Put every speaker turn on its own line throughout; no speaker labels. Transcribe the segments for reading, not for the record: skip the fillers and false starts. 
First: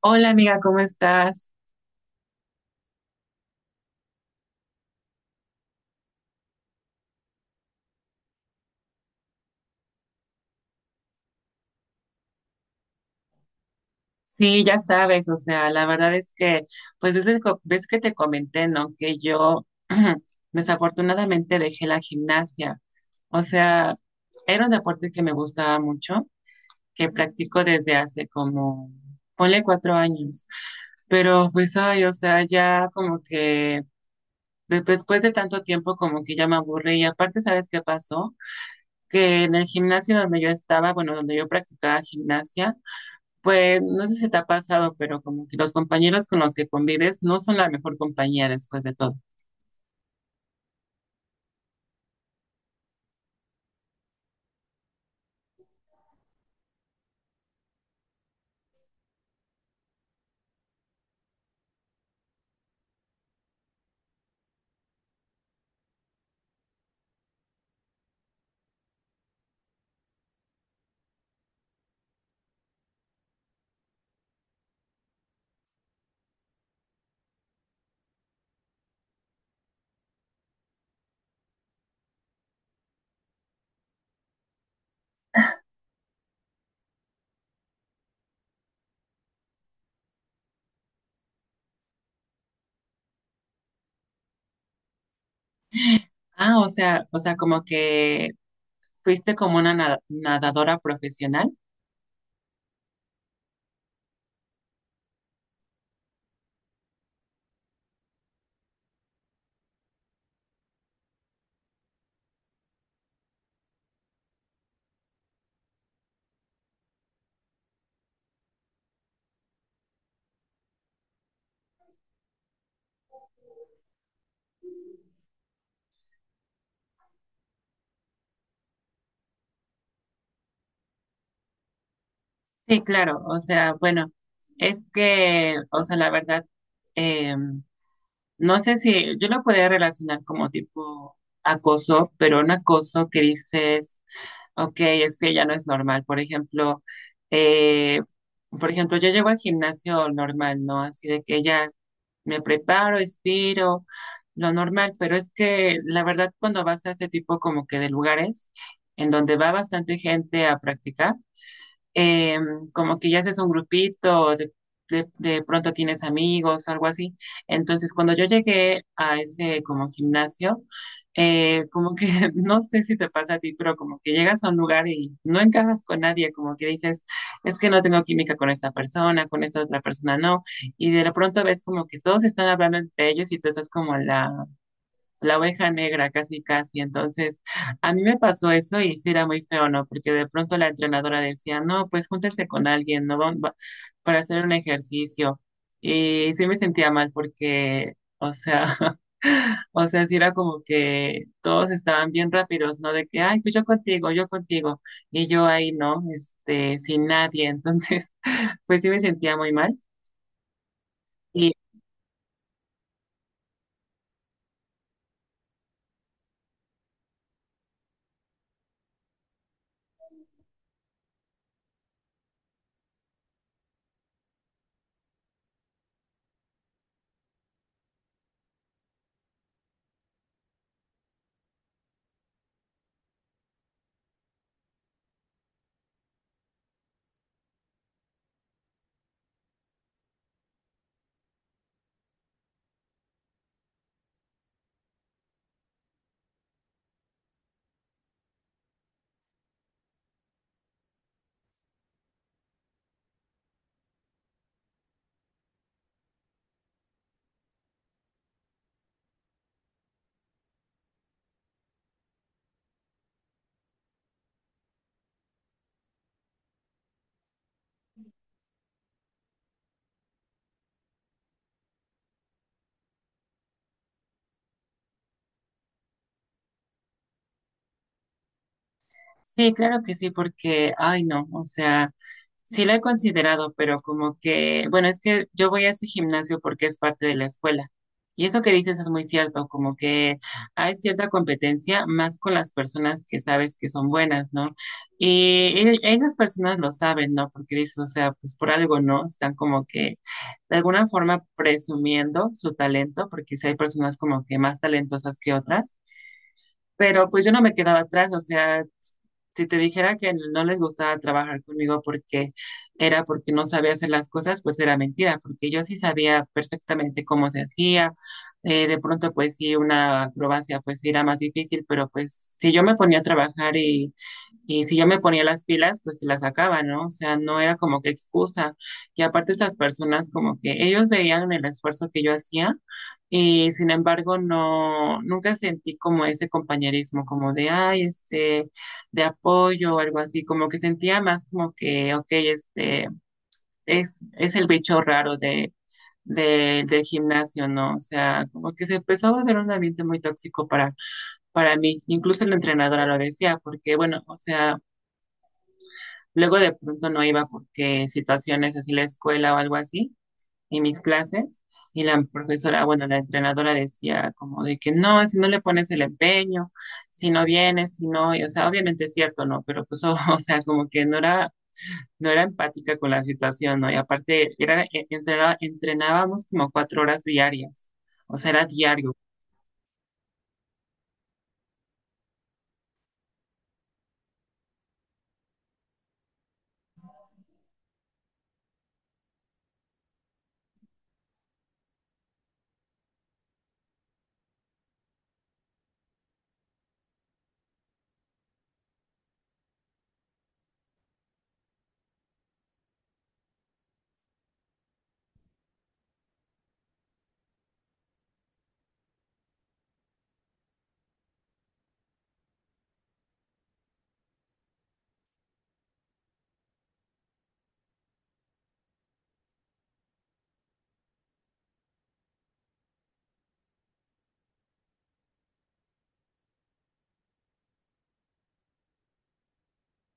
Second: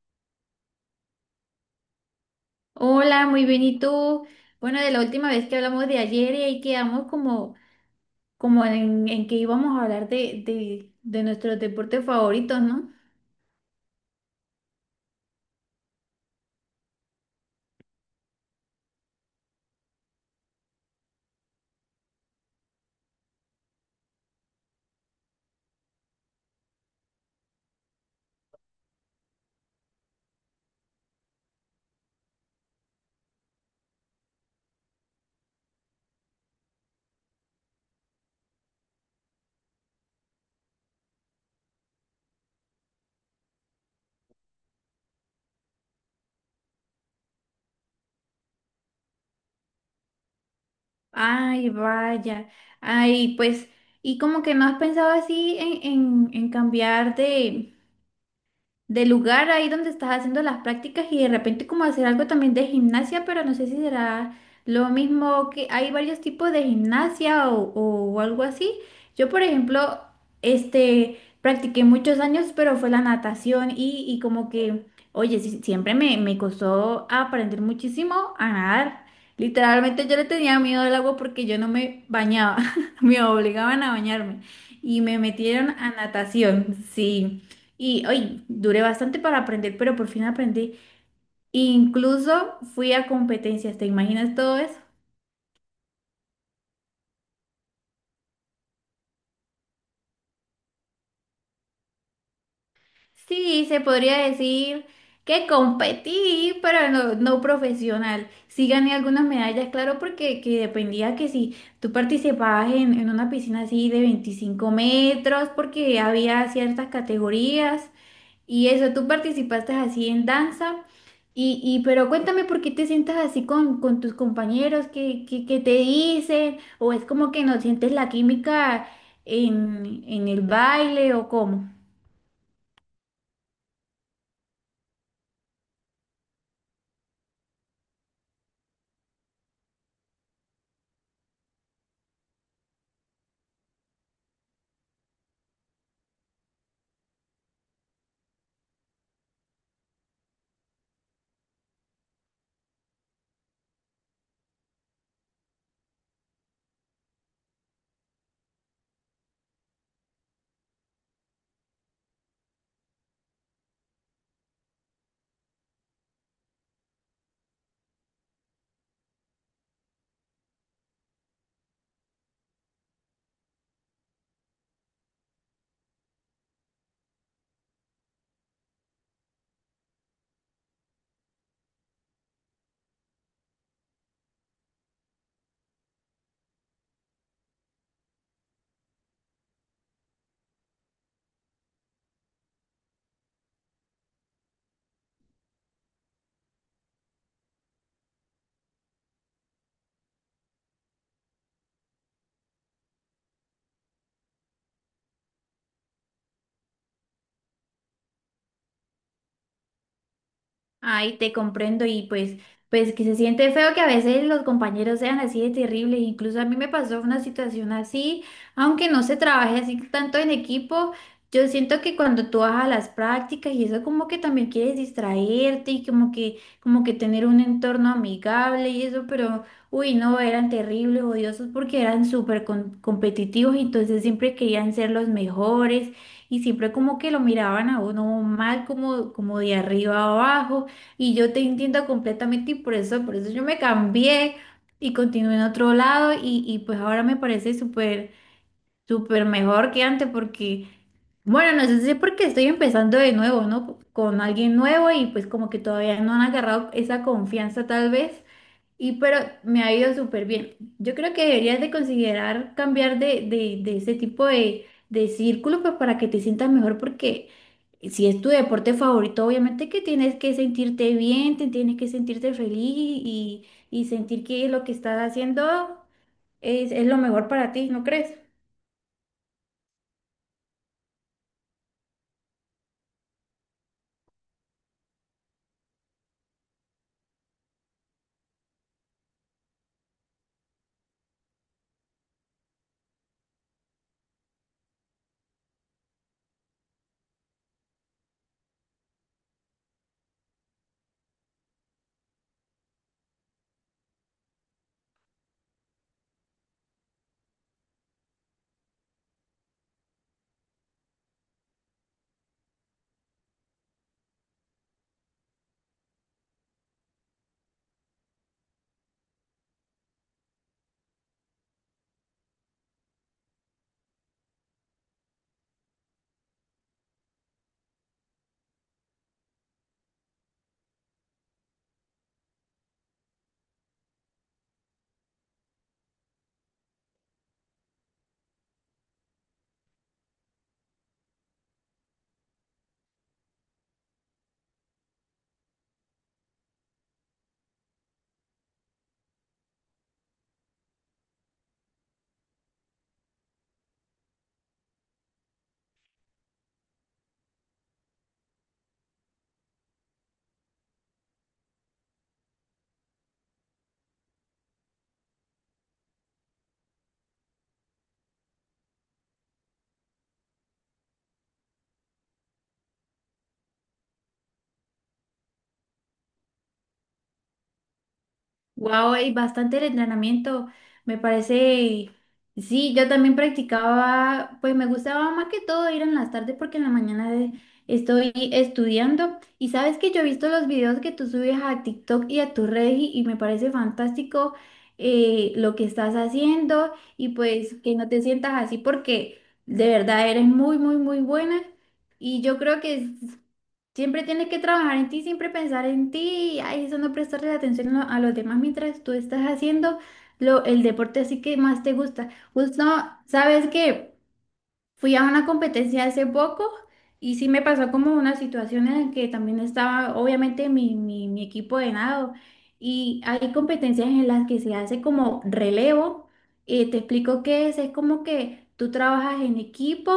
Hola amiga, ¿cómo estás?
Hola, muy bien. ¿Y tú? Bueno, de la última vez que hablamos de ayer y ahí quedamos como, como en que íbamos a hablar de nuestros deportes favoritos, ¿no?
Sí, ya sabes, o sea, la verdad es que, pues desde ves que te comenté, ¿no? Que yo desafortunadamente dejé la gimnasia. O sea, era un deporte que me gustaba mucho, que practico desde hace como, ponle 4 años. Pero pues, ay, o sea, ya como que después de tanto tiempo como que ya me aburrí. Y aparte, ¿sabes qué pasó? Que en el gimnasio donde yo estaba, bueno, donde yo practicaba gimnasia, pues no sé si te ha pasado, pero como que los compañeros con los que convives no son la mejor compañía después de todo.
Ay, vaya. Ay, pues, y como que no has pensado así en, en cambiar de, del lugar ahí donde estás haciendo las prácticas y de repente como hacer algo también de gimnasia, pero no sé si será lo mismo que hay varios tipos de gimnasia o algo así. Yo, por ejemplo, este, practiqué muchos años, pero fue la natación y como que, oye, sí, siempre me, me costó aprender muchísimo a nadar. Literalmente yo le tenía miedo al agua porque yo no me bañaba, me obligaban a bañarme y me metieron a natación, sí. Y hoy duré bastante para aprender, pero por fin aprendí. Incluso fui a competencias, ¿te imaginas todo eso?
Ah, o sea, como que fuiste como una nadadora profesional.
Sí, se podría decir que competí, pero no, no profesional. Sí gané algunas medallas, claro, porque que dependía que si tú participabas en una piscina así de 25 metros, porque había ciertas categorías. Y eso, tú participaste así en danza. Y pero cuéntame por qué te sientas así con tus compañeros, qué, qué te dicen, o es como que no sientes la química en el baile o cómo.
Sí, claro, o sea, bueno, es que, o sea, la verdad, eh, no sé si yo lo podría relacionar como tipo acoso, pero un acoso que dices: Ok, es que ya no es normal. Eh, por ejemplo, yo llevo al gimnasio normal, ¿no? Así de que ya me preparo, estiro, lo normal, pero es que la verdad cuando vas a este tipo como que de lugares en donde va bastante gente a practicar, eh, como que ya haces un grupito, de pronto tienes amigos, algo así. Entonces, cuando yo llegué a ese como gimnasio, como que no sé si te pasa a ti, pero como que llegas a un lugar y no encajas con nadie, como que dices, es que no tengo química con esta persona, con esta otra persona no, y de pronto ves como que todos están hablando entre ellos y tú estás como en la oveja negra, casi casi. Entonces, a mí me pasó eso y sí era muy feo, ¿no? Porque de pronto la entrenadora decía, no, pues júntense con alguien, ¿no? Para hacer un ejercicio. Y sí me sentía mal porque, o sea, o sea, sí era como que todos estaban bien rápidos, ¿no? De que, ay, pues yo contigo, yo contigo. Y yo ahí, ¿no? Este, sin nadie. Entonces, pues sí me sentía muy mal.
Ay, te
Y
comprendo y pues, pues que se siente feo que a veces los compañeros sean así de terribles. Incluso a mí me pasó una situación así, aunque no se trabaje así tanto en equipo. Yo siento que cuando tú vas a las prácticas y eso como que también quieres distraerte y como que tener un entorno amigable y eso, pero uy, no, eran terribles, odiosos porque eran súper competitivos y entonces siempre querían ser los mejores y siempre como que lo miraban a uno mal como, como de arriba a abajo. Y yo te entiendo completamente y por eso yo me cambié y continué en otro lado y pues ahora me parece súper, súper mejor que antes porque, bueno, no sé si es porque estoy empezando de nuevo, ¿no? Con alguien nuevo y pues como que todavía no han agarrado esa confianza tal vez. Y pero me ha ido súper bien. Yo creo que deberías de considerar cambiar de, de ese tipo de círculo pues para que te sientas mejor porque si es tu deporte favorito, obviamente que tienes que sentirte bien, te tienes que sentirte feliz y sentir que lo que estás haciendo es lo mejor para ti, ¿no crees?
sí, claro que sí, porque, ay, no, o sea... Sí lo he considerado, pero como que, bueno, es que yo voy a ese gimnasio porque es parte de la escuela. Y eso que dices es muy cierto, como que hay cierta competencia más con las personas que sabes que son buenas, ¿no? Y esas personas lo saben, ¿no? Porque dices, o sea, pues por algo, ¿no? Están como que de alguna forma presumiendo su talento, porque si hay personas como que más talentosas que otras. Pero pues yo no me quedaba atrás, o sea, si te dijera que no les gustaba trabajar conmigo porque era porque no sabía hacer las cosas, pues era mentira, porque yo sí sabía perfectamente cómo se hacía. De pronto, pues sí, una acrobacia pues sí era más difícil, pero pues si yo me ponía a trabajar y si yo me ponía las pilas, pues se las sacaba, ¿no? O sea, no era como que excusa. Y aparte esas personas como que ellos veían el esfuerzo que yo hacía y sin embargo, no, nunca sentí como ese compañerismo, como de, ay, este, de apoyo o algo así, como que sentía más como que, ok, este, es el bicho raro de, del gimnasio, ¿no? O sea, como que se empezó a volver un ambiente muy tóxico para mí, incluso la entrenadora lo decía, porque, bueno, o sea, luego de pronto no iba porque situaciones así la escuela o algo así en mis clases y la profesora, bueno, la entrenadora decía como de que no, si no le pones el empeño, si no vienes, si no, y, o sea, obviamente es cierto, ¿no? Pero pues, o, o sea, como que no era, no era empática con la situación, ¿no? Y aparte, era, entrenaba, entrenábamos como 4 horas diarias, o sea, era
Wow,
diario.
hay bastante el entrenamiento, me parece. Sí, yo también practicaba, pues me gustaba más que todo ir en las tardes porque en la mañana estoy estudiando. Y sabes que yo he visto los videos que tú subes a TikTok y a tu red y me parece fantástico lo que estás haciendo y pues que no te sientas así porque de verdad eres muy, muy, muy buena. Y yo creo que siempre tienes que trabajar en ti, siempre pensar en ti, ay, eso no prestarle atención a los demás mientras tú estás haciendo lo, el deporte así que más te gusta. Justo, ¿sabes qué? Fui a una competencia hace poco y sí me pasó como una situación en la que también estaba obviamente mi, mi equipo de nado y hay competencias en las que se hace como relevo. Te explico qué es como que tú trabajas en equipo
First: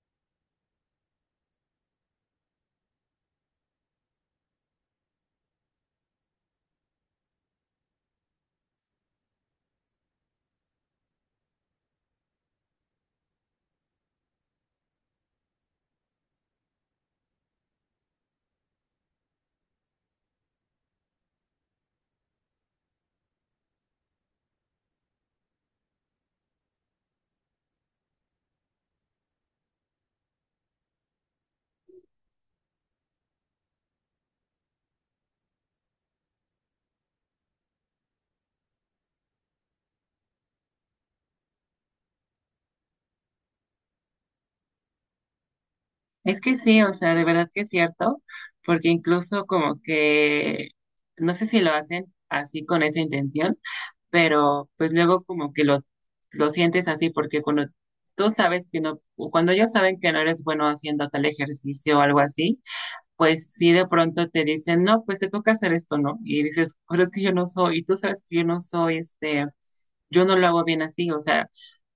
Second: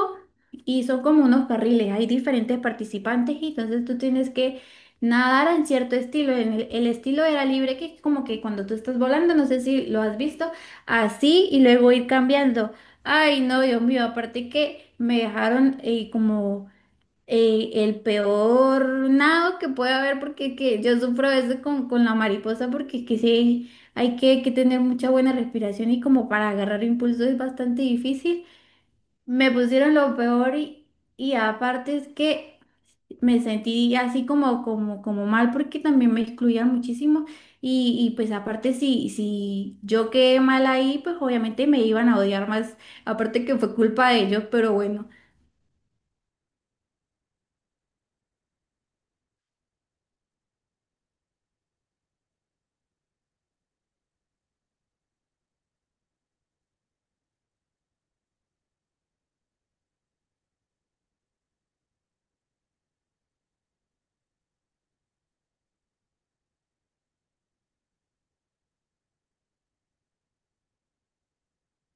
y son como unos carriles, hay diferentes participantes y entonces tú tienes que nadar en cierto estilo. En el estilo era libre que es como que cuando tú estás volando, no sé si lo has visto, así y luego ir cambiando. Ay, no, Dios mío, aparte que me dejaron como el peor nado que puede haber, porque que yo sufro a veces con la mariposa, porque es que sí, hay que tener mucha buena respiración y como para agarrar impulso es bastante difícil. Me pusieron lo peor y aparte es que me sentí así como, como, como mal porque también me excluían muchísimo y pues aparte si, si yo quedé mal ahí, pues obviamente me iban a odiar más, aparte que fue culpa de ellos, pero bueno,
Es que sí, o sea, de verdad que es cierto, porque incluso como que, no sé si lo hacen así con esa intención, pero pues luego como que lo sientes así porque cuando tú sabes que no, o cuando ellos saben que no eres bueno haciendo tal ejercicio o algo así, pues sí de pronto te dicen, no, pues te toca hacer esto, ¿no? Y dices, pero es que yo no soy, y tú sabes que yo no soy este, yo no lo hago bien así, o sea,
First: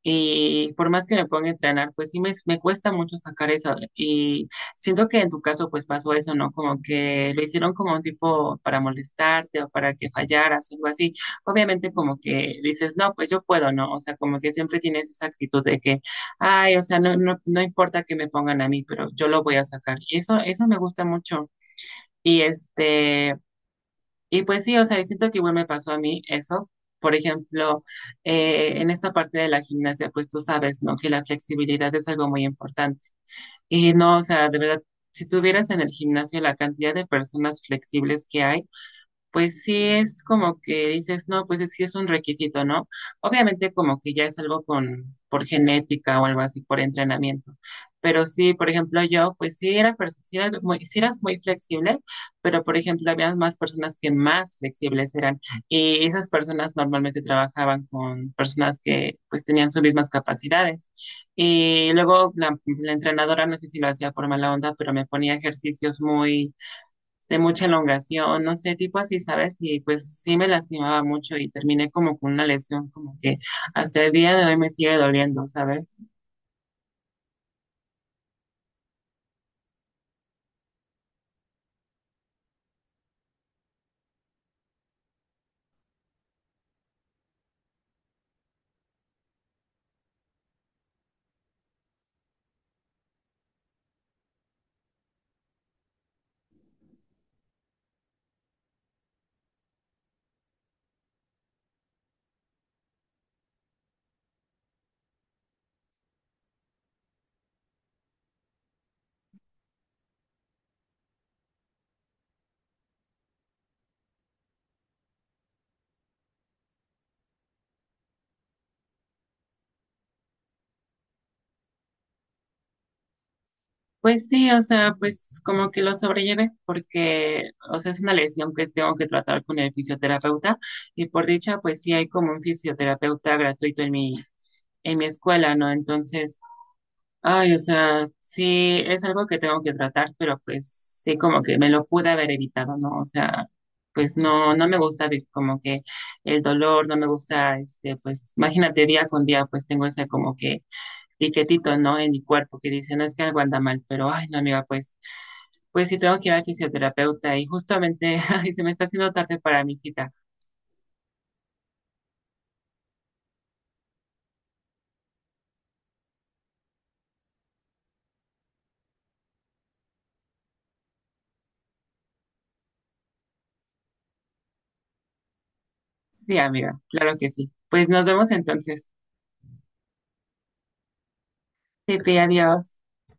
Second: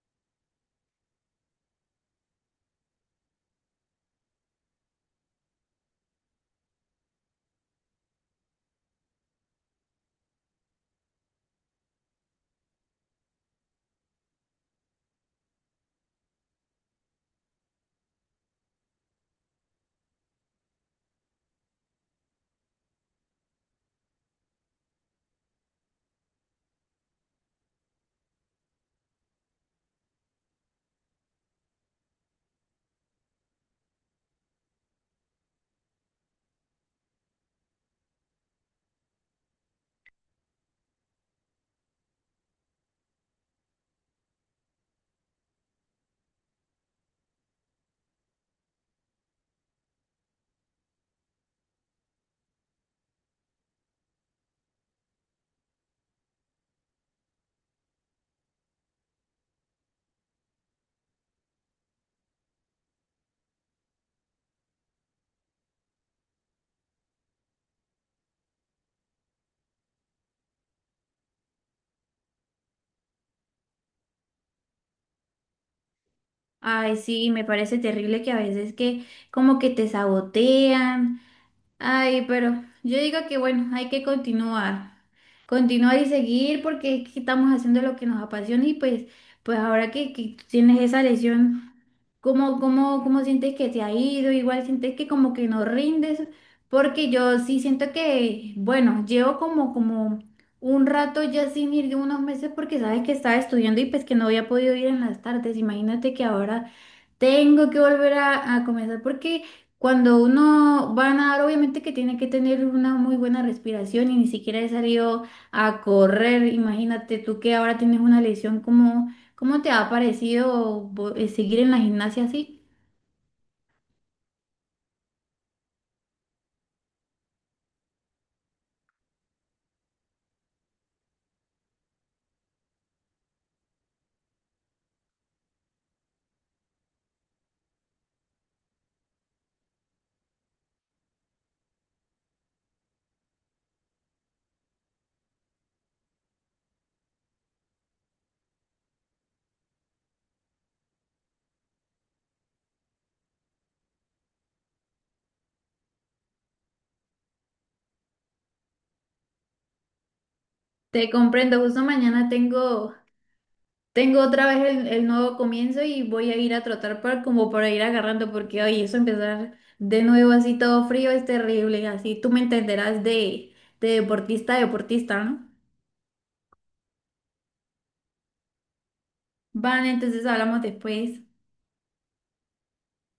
y por más que me ponga a entrenar, pues sí me cuesta mucho sacar eso. Y siento que en tu caso pues pasó eso, ¿no? Como que lo hicieron como un tipo para molestarte o para que fallaras o algo así. Obviamente como que dices, no, pues yo puedo, ¿no? O sea, como que siempre tienes esa actitud de que, ay, o sea, no, no, no importa que me pongan a mí, pero yo lo voy a sacar. Y eso me gusta mucho. Y este... Y pues sí, o sea, siento que igual me pasó a mí eso. Por ejemplo, en esta parte de la gimnasia, pues tú sabes, ¿no? Que la flexibilidad es algo muy importante. Y no, o sea, de verdad, si tuvieras en el gimnasio la cantidad de personas flexibles que hay, pues sí es como que dices, no, pues es que es un requisito, ¿no? Obviamente como que ya es algo con, por genética o algo así, por entrenamiento. Pero sí, por ejemplo, yo, pues sí era, sí era muy flexible, pero por ejemplo, había más personas que más flexibles eran. Y esas personas normalmente trabajaban con personas que pues tenían sus mismas capacidades. Y luego la entrenadora, no sé si lo hacía por mala onda, pero me ponía ejercicios muy de mucha elongación, no sé, tipo así, ¿sabes? Y pues sí me lastimaba mucho y terminé como con una lesión como que hasta el día de hoy me sigue doliendo, ¿sabes?
ay, sí, me parece terrible que a veces que como que te sabotean, ay, pero yo digo que bueno, hay que continuar. Continuar y seguir porque es que estamos haciendo lo que nos apasiona y pues, pues ahora que tienes esa lesión. ¿Cómo, cómo sientes que te ha ido? Igual sientes que como que no rindes, porque yo sí siento que, bueno, llevo como, como un rato ya sin ir de unos meses porque sabes que estaba estudiando y pues que no había podido ir en las tardes. Imagínate que ahora tengo que volver a comenzar porque cuando uno va a nadar, obviamente que tiene que tener una muy buena respiración y ni siquiera he salido a correr. Imagínate tú que ahora tienes una lesión, ¿cómo, cómo te ha parecido seguir en la gimnasia así?
Pues sí, o sea, pues como que lo sobrellevé porque, o sea, es una lesión que tengo que tratar con el fisioterapeuta y por dicha, pues sí hay como un fisioterapeuta gratuito en mi escuela, ¿no? Entonces... Ay, o sea, sí, es algo que tengo que tratar, pero pues sí, como que me lo pude haber evitado, ¿no? O sea, pues no, no me gusta como que el dolor, no me gusta, este, pues imagínate día con día, pues tengo ese como que piquetito, ¿no? En mi cuerpo que dice, no es que algo anda mal, pero ay, no, amiga, pues, pues sí tengo que ir al fisioterapeuta y justamente, ay, se me está haciendo tarde para mi cita.
Te comprendo, justo mañana tengo, tengo otra vez el nuevo comienzo y voy a ir a trotar para, como para ir agarrando porque hoy eso empezar de nuevo así todo frío es terrible, así tú me entenderás de deportista a deportista, ¿no?
Sí, amiga, claro que sí. Pues nos vemos entonces.
Vale, entonces hablamos después.
Sí, sí, adiós.